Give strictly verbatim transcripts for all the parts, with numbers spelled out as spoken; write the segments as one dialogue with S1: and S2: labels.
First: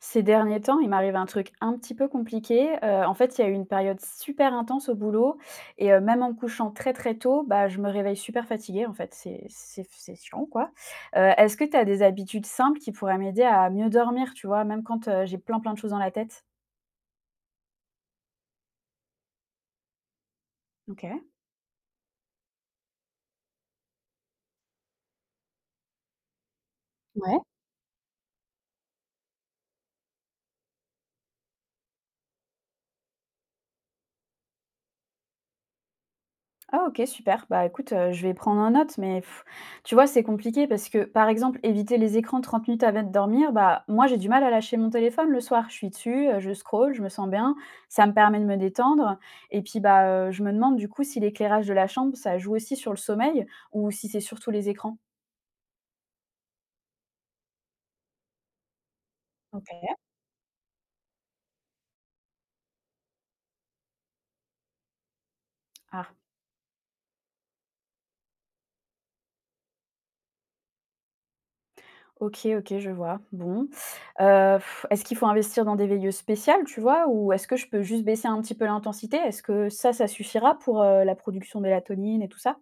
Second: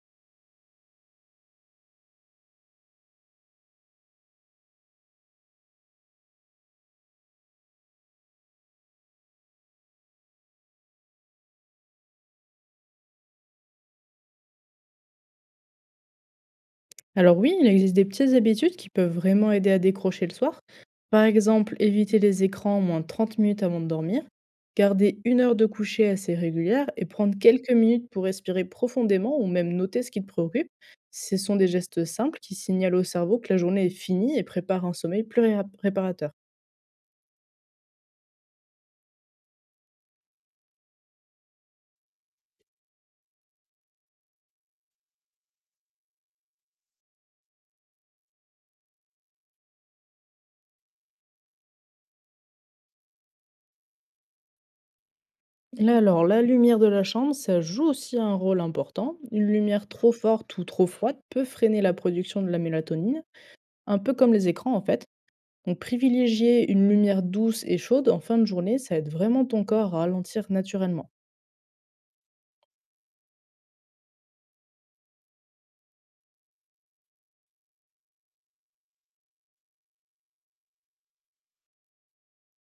S1: Ces derniers temps, il m'arrive un truc un petit peu compliqué. Heu, en fait, il y a eu une période super intense au boulot et heu, même en me couchant très, très tôt, bah, je me réveille super fatiguée en fait, c'est c'est c'est chiant quoi. Heu, est-ce que tu as des habitudes simples qui pourraient m'aider à mieux dormir, tu vois? Même quand, heu, j'ai plein, plein de choses dans la tête?
S2: Alors oui, il existe des petites habitudes qui peuvent vraiment aider à décrocher le soir.
S1: OK.
S2: Par exemple, éviter les écrans au moins trente minutes avant de dormir, garder une heure de coucher assez régulière et
S1: Ouais.
S2: prendre quelques minutes pour respirer profondément ou même noter ce qui te préoccupe. Ce sont des gestes simples qui signalent au cerveau que la journée est finie et préparent un sommeil plus réa- réparateur.
S1: Ah OK, super. Bah, écoute, heu, je vais prendre en note, mais pff, tu vois, c'est compliqué parce que, par exemple, éviter les écrans trente minutes avant de dormir, bah, moi, j'ai du mal à lâcher mon téléphone le soir. Je suis dessus, heu, je scrolle, je me sens bien, ça me permet de me détendre et puis, bah, heu, je me demande, du coup, si l'éclairage de la chambre, ça joue aussi sur le sommeil ou si c'est surtout les écrans?
S2: Là, alors, la lumière de la chambre, ça joue aussi un rôle important. Une lumière
S1: OK.
S2: trop forte ou trop froide peut freiner la production de la mélatonine, un peu comme les écrans en fait. Donc
S1: Ah,
S2: privilégier une lumière douce et chaude en fin de journée, ça aide vraiment ton corps à ralentir naturellement.
S1: OK, OK, je vois. Bon, heu, est-ce qu'il faut investir dans des veilleuses spéciales, tu vois? Ou est-ce que je peux juste baisser un petit peu l'intensité? Est-ce que ça, ça suffira pour, heu, la production de mélatonine et tout ça?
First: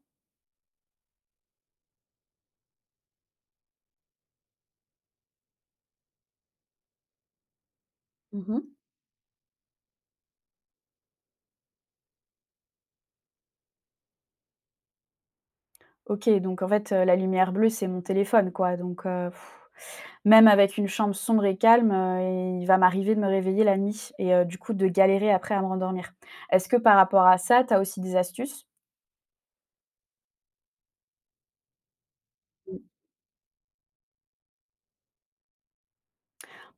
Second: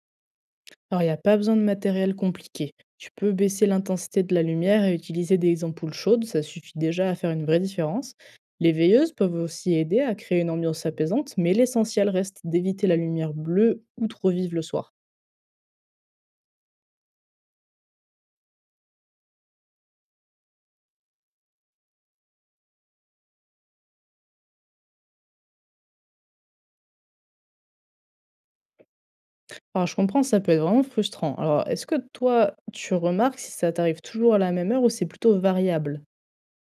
S2: Alors il n'y a pas besoin de matériel compliqué. Tu peux baisser l'intensité de la lumière et utiliser des ampoules chaudes, ça suffit déjà à faire une vraie différence.
S1: Mmh.
S2: Les veilleuses peuvent aussi aider à créer une ambiance apaisante, mais l'essentiel reste d'éviter la lumière bleue ou trop vive le soir.
S1: OK, donc en fait, heu, la lumière bleue, c'est mon téléphone, quoi, donc heu, même avec une chambre sombre et calme, heu, il va m'arriver de me réveiller la nuit et heu, du coup, de galérer après à me rendormir. Est-ce que par rapport à ça, tu as aussi des astuces?
S2: Alors je comprends, ça peut être vraiment frustrant. Alors est-ce que toi,
S1: Mmh.
S2: tu remarques si ça t'arrive toujours à la même heure ou c'est plutôt variable?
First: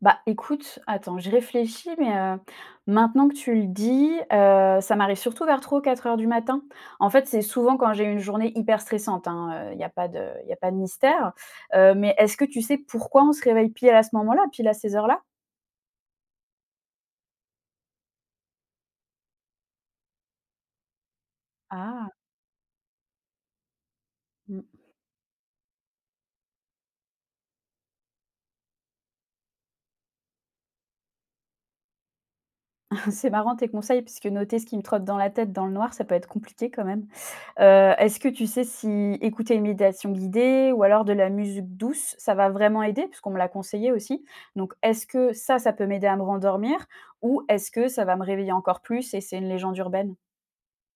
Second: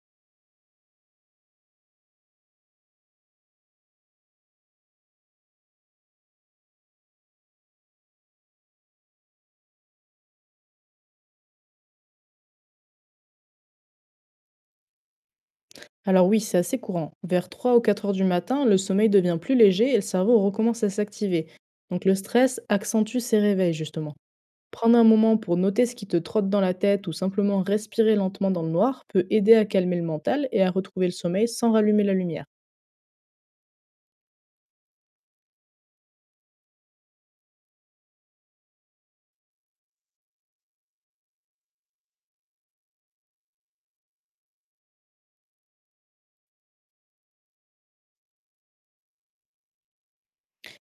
S1: Bah, écoute, attends, je réfléchis, mais heu, maintenant que tu le dis, heu, ça m'arrive surtout vers trop heures du matin. En fait, c'est souvent quand j'ai une journée hyper stressante, hein, il y a pas de y a pas de mystère, heu, mais est-ce que tu sais pourquoi on se réveille pile à ce moment-là, pile à ces heures-là?
S2: Alors oui, c'est assez courant. Vers trois ou quatre heures du matin, le sommeil devient plus léger et le cerveau recommence à s'activer. Donc
S1: Ah!
S2: le stress accentue ces réveils, justement.
S1: Mmh.
S2: Prendre un moment pour noter ce qui te trotte dans la tête ou simplement respirer lentement dans le noir peut aider à calmer le mental et à retrouver le sommeil sans rallumer la lumière.
S1: C'est marrant tes conseils, puisque noter ce qui me trotte dans la tête dans le noir, ça peut être compliqué quand même. Heu, est-ce que tu sais si écouter une méditation guidée ou alors de la musique douce, ça va vraiment aider? Puisqu'on me l'a conseillé aussi. Donc est-ce que ça, ça peut m'aider à me rendormir ou est-ce que ça va me réveiller encore plus et c'est une légende urbaine?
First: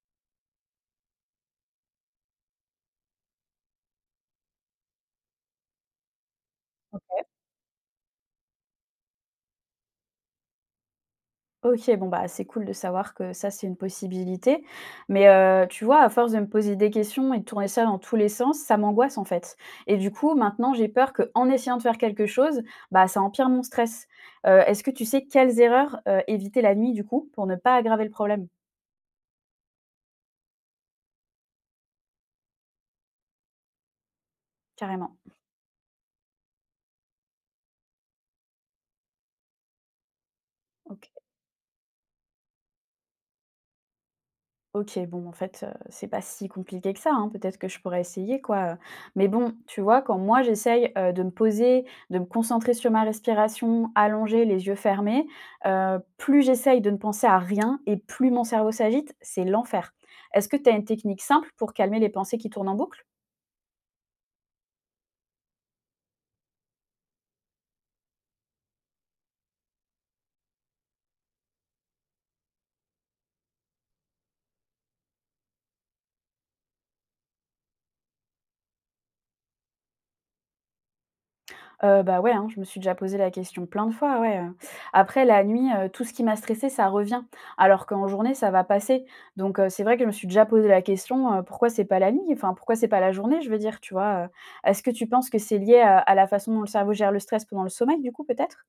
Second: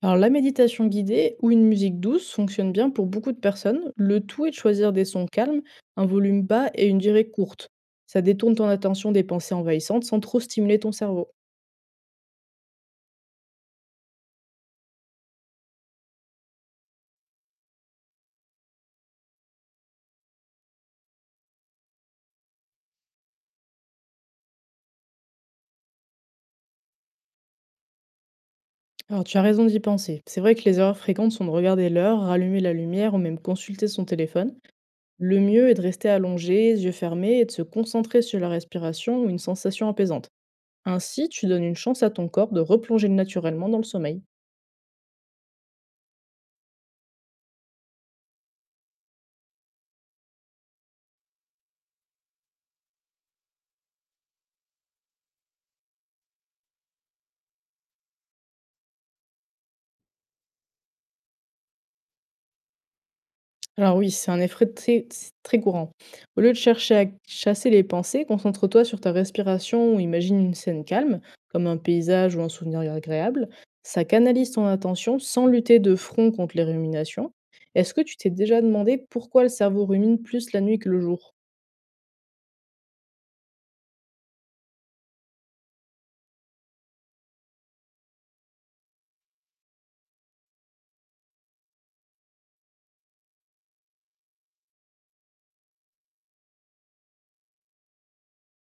S2: Alors la méditation guidée ou une musique douce fonctionne bien pour beaucoup de personnes. Le tout est de choisir des sons calmes, un volume bas et une durée courte. Ça détourne ton attention des pensées envahissantes sans trop stimuler ton cerveau.
S1: OK, bon, bah, c'est cool de savoir que ça, c'est une possibilité. Mais, heu, tu vois, à force de me poser des questions et de tourner ça dans tous les sens, ça m'angoisse, en fait. Et du coup, maintenant, j'ai peur que en essayant de faire quelque chose, bah, ça empire mon stress. Heu, est-ce que tu sais quelles erreurs, heu, éviter la nuit, du coup, pour ne pas aggraver le problème?
S2: Alors, tu as raison d'y penser. C'est vrai que les erreurs fréquentes sont de regarder l'heure, rallumer la lumière ou même consulter son téléphone.
S1: Carrément.
S2: Le mieux est de rester allongé, yeux fermés, et de se concentrer sur la respiration ou une sensation apaisante.
S1: OK.
S2: Ainsi, tu donnes une chance à ton corps de replonger naturellement dans le sommeil.
S1: OK, bon, en fait, heu, c'est pas si compliqué que ça, hein. Peut-être que je pourrais essayer, quoi, mais bon, tu vois, quand moi j'essaye, heu, de me poser, de me concentrer sur ma respiration, allongée, les yeux fermés, heu, plus j'essaye de ne penser à rien et plus mon cerveau s'agite, c'est l'enfer. Est-ce que tu as une technique simple pour calmer les pensées qui tournent en boucle?
S2: Alors oui, c'est un effet très, c'est très courant. Au lieu de chercher à chasser les pensées, concentre-toi sur ta respiration ou imagine une scène calme, comme un paysage ou un souvenir agréable. Ça canalise ton attention sans lutter de front contre les ruminations. Est-ce que tu t'es déjà demandé pourquoi le cerveau rumine plus la nuit que le jour?
S1: Heu, bah, ouais, hein, je me suis déjà posé la question plein de fois, ouais, heu. Après la nuit, heu, tout ce qui m'a stressée, ça revient, alors qu'en journée, ça va passer. Donc heu, c'est vrai que je me suis déjà posé la question, heu, pourquoi c'est pas la nuit? Enfin, pourquoi c'est pas la journée, je veux dire, tu vois? Heu, est-ce que tu penses que c'est lié à à la façon dont le cerveau gère le stress pendant le sommeil, du coup, peut-être?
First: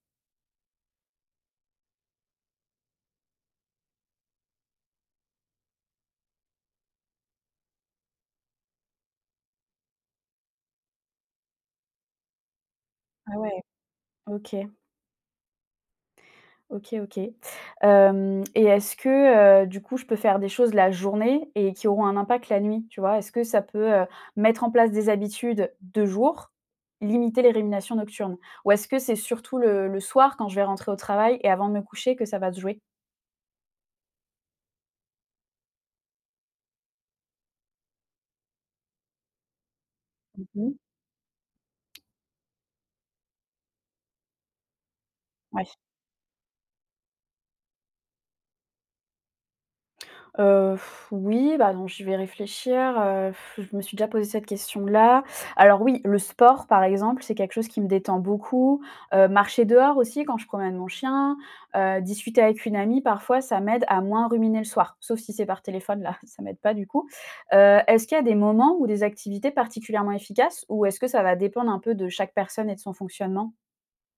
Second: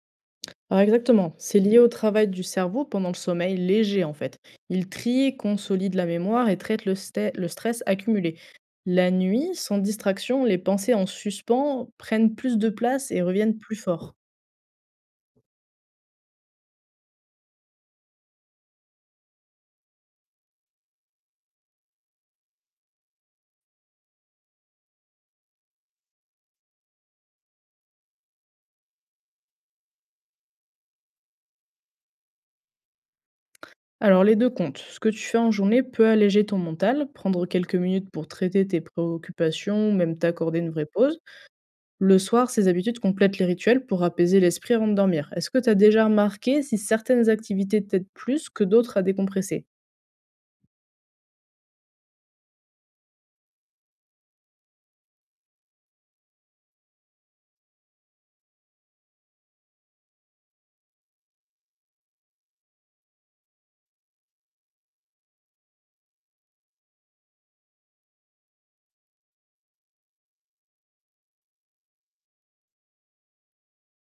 S2: Ah, exactement, c'est lié au travail du cerveau pendant le sommeil léger en fait. Il trie, consolide la mémoire et traite le, sté- le stress accumulé. La nuit, sans distraction, les pensées en suspens prennent plus de place et
S1: Ah
S2: reviennent
S1: ouais.
S2: plus fort.
S1: OK. OK, OK. Hem et est-ce que, heu, du coup, je peux faire des choses la journée et qui auront un impact la nuit, tu vois? Est-ce que ça peut, heu, mettre en place des habitudes de jour, limiter les ruminations nocturnes? Ou est-ce que c'est surtout le le soir quand je vais rentrer au travail et avant de me coucher que ça va se jouer?
S2: Alors les deux comptes. Ce que tu fais en journée peut alléger ton mental, prendre quelques minutes pour traiter tes préoccupations ou même t'accorder une
S1: Mmh.
S2: vraie pause. Le soir, ces habitudes complètent les rituels pour apaiser l'esprit avant de dormir. Est-ce que
S1: Ouais.
S2: tu as déjà remarqué si certaines activités t'aident plus que d'autres à décompresser?
S1: Heu, oui, bah, non, je vais réfléchir, heu, je me suis déjà posé cette question-là. Alors oui, le sport, par exemple, c'est quelque chose qui me détend beaucoup, heu, marcher dehors aussi quand je promène mon chien, heu, discuter avec une amie parfois, ça m'aide à moins ruminer le soir, sauf si c'est par téléphone, là, ça m'aide pas du coup. Heu, est-ce qu'il y a des moments ou des activités particulièrement efficaces ou est-ce que ça va dépendre un peu de chaque personne et de son fonctionnement?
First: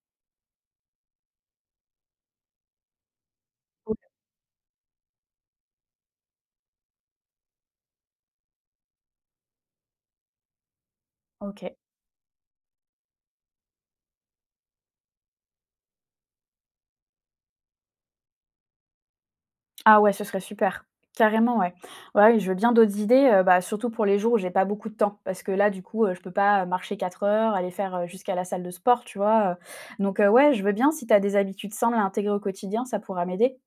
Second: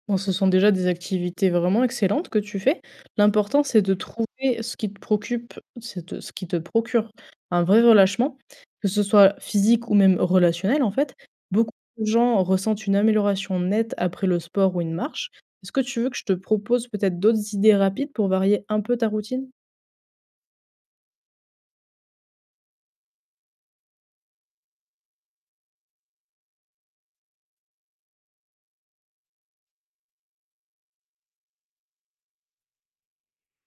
S2: Bon, ce sont déjà des activités vraiment excellentes que tu fais. L'important, c'est de
S1: Oui.
S2: trouver ce qui te préoccupe, c'est de- ce qui te procure un vrai relâchement, que ce soit physique ou même relationnel, en fait. Beaucoup
S1: OK.
S2: de gens ressentent une amélioration nette après le sport ou une marche. Est-ce que tu veux que je te propose peut-être d'autres idées rapides pour varier un peu ta routine?
S1: Ah ouais, ce serait super. Carrément, ouais. Ouais, je veux bien d'autres idées, heu, bah, surtout pour les jours où j'ai pas beaucoup de temps. Parce que là, du coup, heu, je peux pas marcher quatre heures, aller faire, heu, jusqu'à la salle de sport, tu vois? Heu, donc heu, ouais, je veux bien si tu as des habitudes simples à intégrer au quotidien, ça pourra m'aider.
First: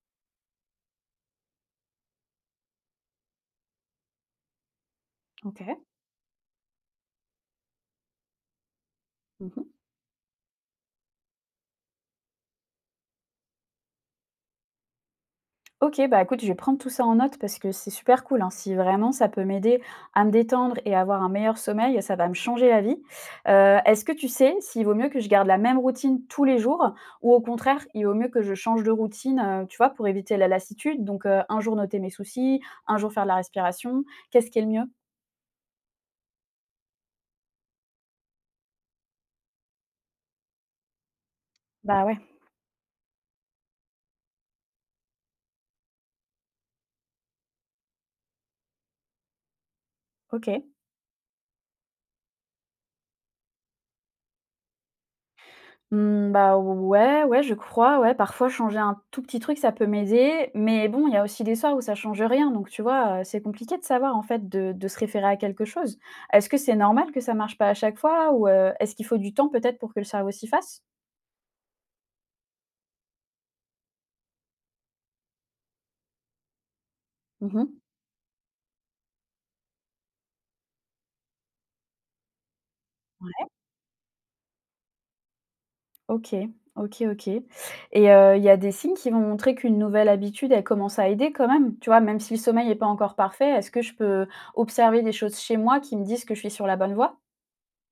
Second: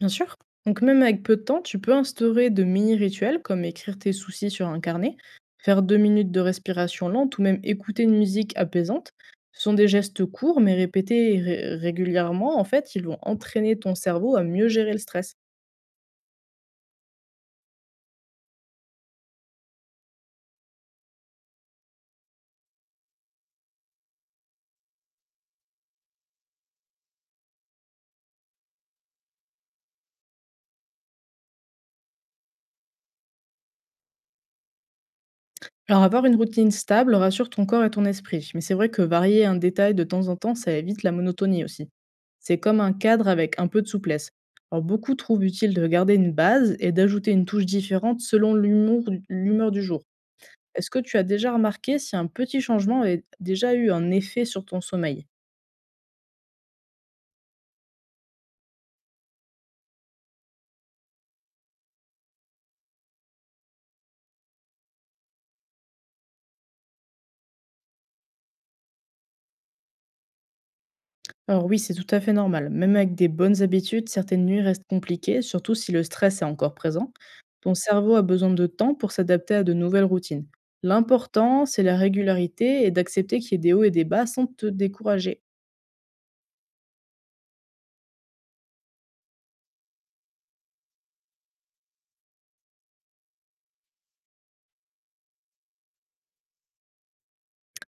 S2: Bien sûr. Donc même avec peu de temps, tu peux instaurer de mini-rituels comme écrire tes soucis sur un carnet,
S1: OK.
S2: faire deux minutes de respiration lente ou même écouter une musique apaisante.
S1: Mmh.
S2: Ce sont des gestes courts mais répétés ré- régulièrement. En fait, ils vont entraîner ton cerveau à mieux gérer le stress.
S1: OK, bah, écoute, je vais prendre tout ça en note parce que c'est super cool, hein. Si vraiment ça peut m'aider à me détendre et à avoir un meilleur sommeil, ça va me changer la vie. Heu, est-ce que tu sais s'il vaut mieux que je garde la même routine tous les jours ou au contraire, il vaut mieux que je change de routine, heu, tu vois, pour éviter la lassitude? Donc, heu, un jour noter mes soucis, un jour faire de la respiration. Qu'est-ce qui est le mieux?
S2: Alors avoir une routine stable rassure ton corps et ton esprit. Mais c'est vrai que varier un détail de temps en temps, ça évite la monotonie aussi.
S1: Bah, ouais,
S2: C'est comme un cadre avec un peu de souplesse. Alors beaucoup trouvent utile de garder une base et d'ajouter une touche différente selon l'humour- l'humeur du jour.
S1: OK.
S2: Est-ce que tu as déjà remarqué si un petit changement avait déjà eu un effet sur ton sommeil?
S1: Mmh, bah, ouais, ouais, je crois, ouais, parfois changer un tout petit truc, ça peut m'aider, mais bon, il y a aussi des soirs où ça change rien, donc tu vois, heu, c'est compliqué de savoir, en fait, de de se référer à quelque chose. Est-ce que c'est normal que ça marche pas à chaque fois ou, heu, est-ce qu'il faut du temps peut-être pour que le cerveau s'y fasse?
S2: Alors oui, c'est tout à fait normal. Même avec des bonnes habitudes, certaines nuits restent compliquées, surtout si le stress est encore présent.
S1: Mmh.
S2: Ton cerveau a besoin de temps pour s'adapter à de nouvelles routines. L'important, c'est la régularité et d'accepter
S1: Ouais.
S2: qu'il y ait des hauts et des bas sans te décourager.
S1: OK, OK, OK et heu, il y a des signes qui vont montrer qu'une nouvelle habitude, elle commence à aider quand même? Tu vois, même si le sommeil est pas encore parfait, est-ce que je peux observer des choses chez moi qui me disent que je suis sur la bonne voie?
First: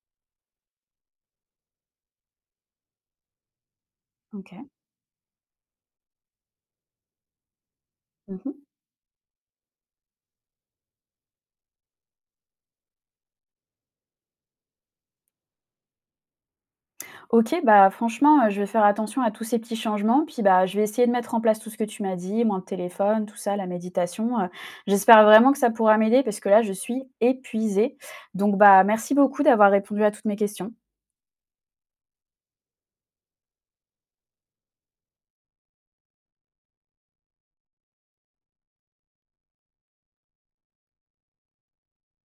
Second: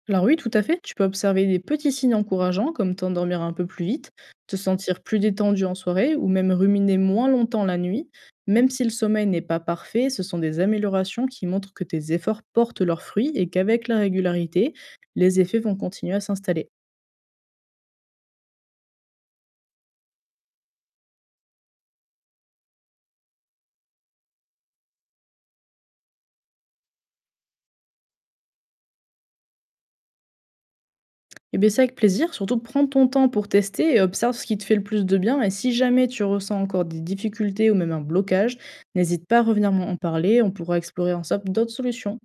S2: Alors oui, tout à fait, tu peux observer des petits signes encourageants comme t'endormir un peu plus vite, te
S1: OK.
S2: sentir plus détendu en soirée ou même ruminer moins longtemps la nuit.
S1: Mmh.
S2: Même si le sommeil n'est pas parfait, ce sont des améliorations qui montrent que tes efforts portent leurs fruits et qu'avec la régularité, les effets vont continuer à s'installer.
S1: OK, bah, franchement, heu, je vais faire attention à tous ces petits changements, puis, bah, je vais essayer de mettre en place tout ce que tu m'as dit, moins de téléphone, tout ça, la méditation, heu. J'espère vraiment que ça pourra m'aider parce que là, je suis épuisée. Donc, bah, merci beaucoup d'avoir répondu à toutes mes questions.
S2: Et bien c'est avec plaisir, surtout prends ton temps pour tester et observe ce qui te fait le plus de bien. Et si jamais tu ressens encore des difficultés ou même un blocage, n'hésite pas à revenir m'en parler, on pourra explorer ensemble d'autres solutions.